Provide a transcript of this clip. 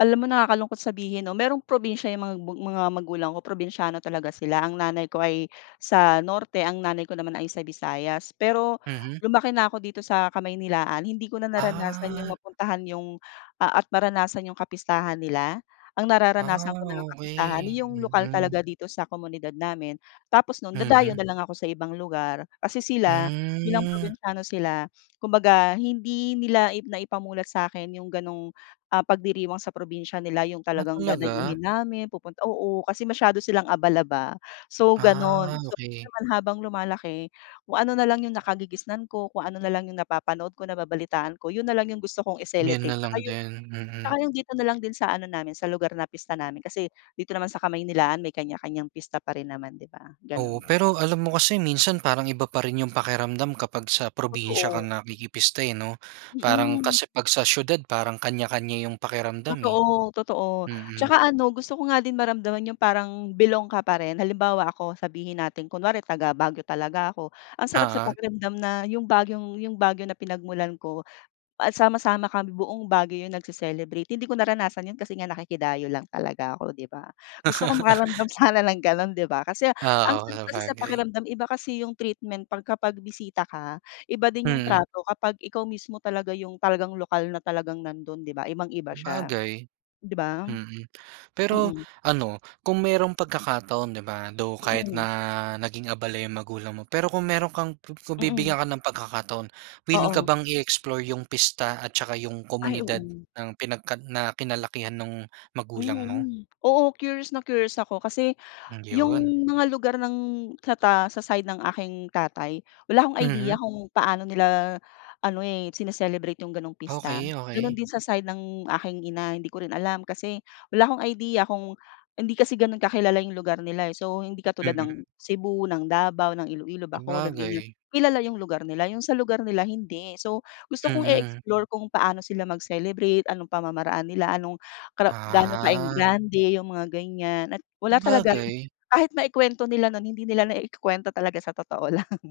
Alam mo, nakakalungkot sabihin, no? Merong probinsya yung mag mga magulang ko. Probinsiyano talaga sila. Ang nanay ko ay sa Norte, ang nanay ko naman ay sa Visayas. Pero Mhm. lumaki na ko dito sa Kamaynilaan. Hindi ko na naranasan yung Ah. mapuntahan yung, ah, at maranasan yung kapistahan nila. Ang Ah, nararanasan ko na lang kapistahan, okey. yung lokal Mm. talaga dito sa komunidad namin. Tapos nun, dadayo Mhm. na lang ako sa ibang lugar. Kasi sila, bilang Hmm. probinsiyano sila, kumbaga hindi nila i naipamulat sakin yung ganung, ah, pagdiriwang sa probinsya nila yung Ah, talagang talaga. dadayuhin namin, pupunt oo, kasi masyado silang abala, ba. So, Ah, ganon. So, yun okey. naman, habang lumalaki, kung ano na lang yung nakagigisnan ko, kung ano na lang yung napapanood ko, nababalitaan ko, yun na lang yung gusto kong Yun i-celebrate. na Tsaka lang yung, din, tsaka mm. yung dito na lang din sa ano namin, sa lugar na pista namin. Kasi dito naman sa Kamaynilaan, may kanya-kanyang pista pa rin naman, di ba? Oo, Ganun. pero alam mo kasi minsan parang iba pa rin yung pakiramdam kapag sa probinsya ka Totoo. nakikipista, eh, no? Parang Mm. kasi pag sa siyudad parang kanya-kanya yung pakiramdam, eh. Totoo, totoo. Mm. Tsaka ano, gusto ko nga din maramdaman yung parang belong ka pa rin. Halimbawa ako, sabihin natin kunwari taga-Baguio talaga ako. Ang sarap sa Oo. pakiramdam na yung Baguiong yung Baguio na pinagmulan ko, ah, sama-sama kami buong Baguio yun nagce-celebrate. Hindi ko naranasan yun kasi nga nakikidayo lang talaga ako, di ba? Gusto ko makaramdam sana ng ganon, di ba? Kasi ang Oo sarap kasi sa sabagay. pakiramdam. Iba kasi yung treatment pagka pagbisita ka, iba din yung Mm. trato kapag ikaw mismo talaga yung talagang lokal na talagang nandun, di ba? Ibang-iba siya, Sabagay. di ba? Mm. Pero Mm. ano kung merong pagkakataon, di ba? Though kahit Mm. na naging abala yung magulang mo, pero kung meron kang ku kung Mm. bibigyan ka ng pagkakataon, willing ka Oo. bang i-explore yung pista at tsaka yung Ay, komunidad oo. ng pinagkad na kinalakihan nung magulang mo? Mhm, oo, curious na curious ako kasi Mm, yung yun. mga lugar ng sa ta sa side ng aking tatay wala akong Mhm. idea kung paano nila ano, eh, sine-celebrate yung ganong pista. Okey, Ganon okey. din sa side ng aking ina, hindi ko rin alam. Kasi wala akong idea kung hindi kasi ganun kakilala yung lugar nila. So hindi katulad ng Mm. Cebu, ng Davao, ng Ilo-ilo, Bacolod ganyan Sabagay. kilala yung lugar nila. Yung sa lugar nila hindi. So gusto kong Mm. i-explore kung paano sila mag-celebrate, anong pamamaraan nila, anong kara gano Ah. ka-ingrande yung mga ganyan. At wala talaga Sabagay. kahit naikwento nila nun, hindi nila naikukwento talaga sa totoo lang.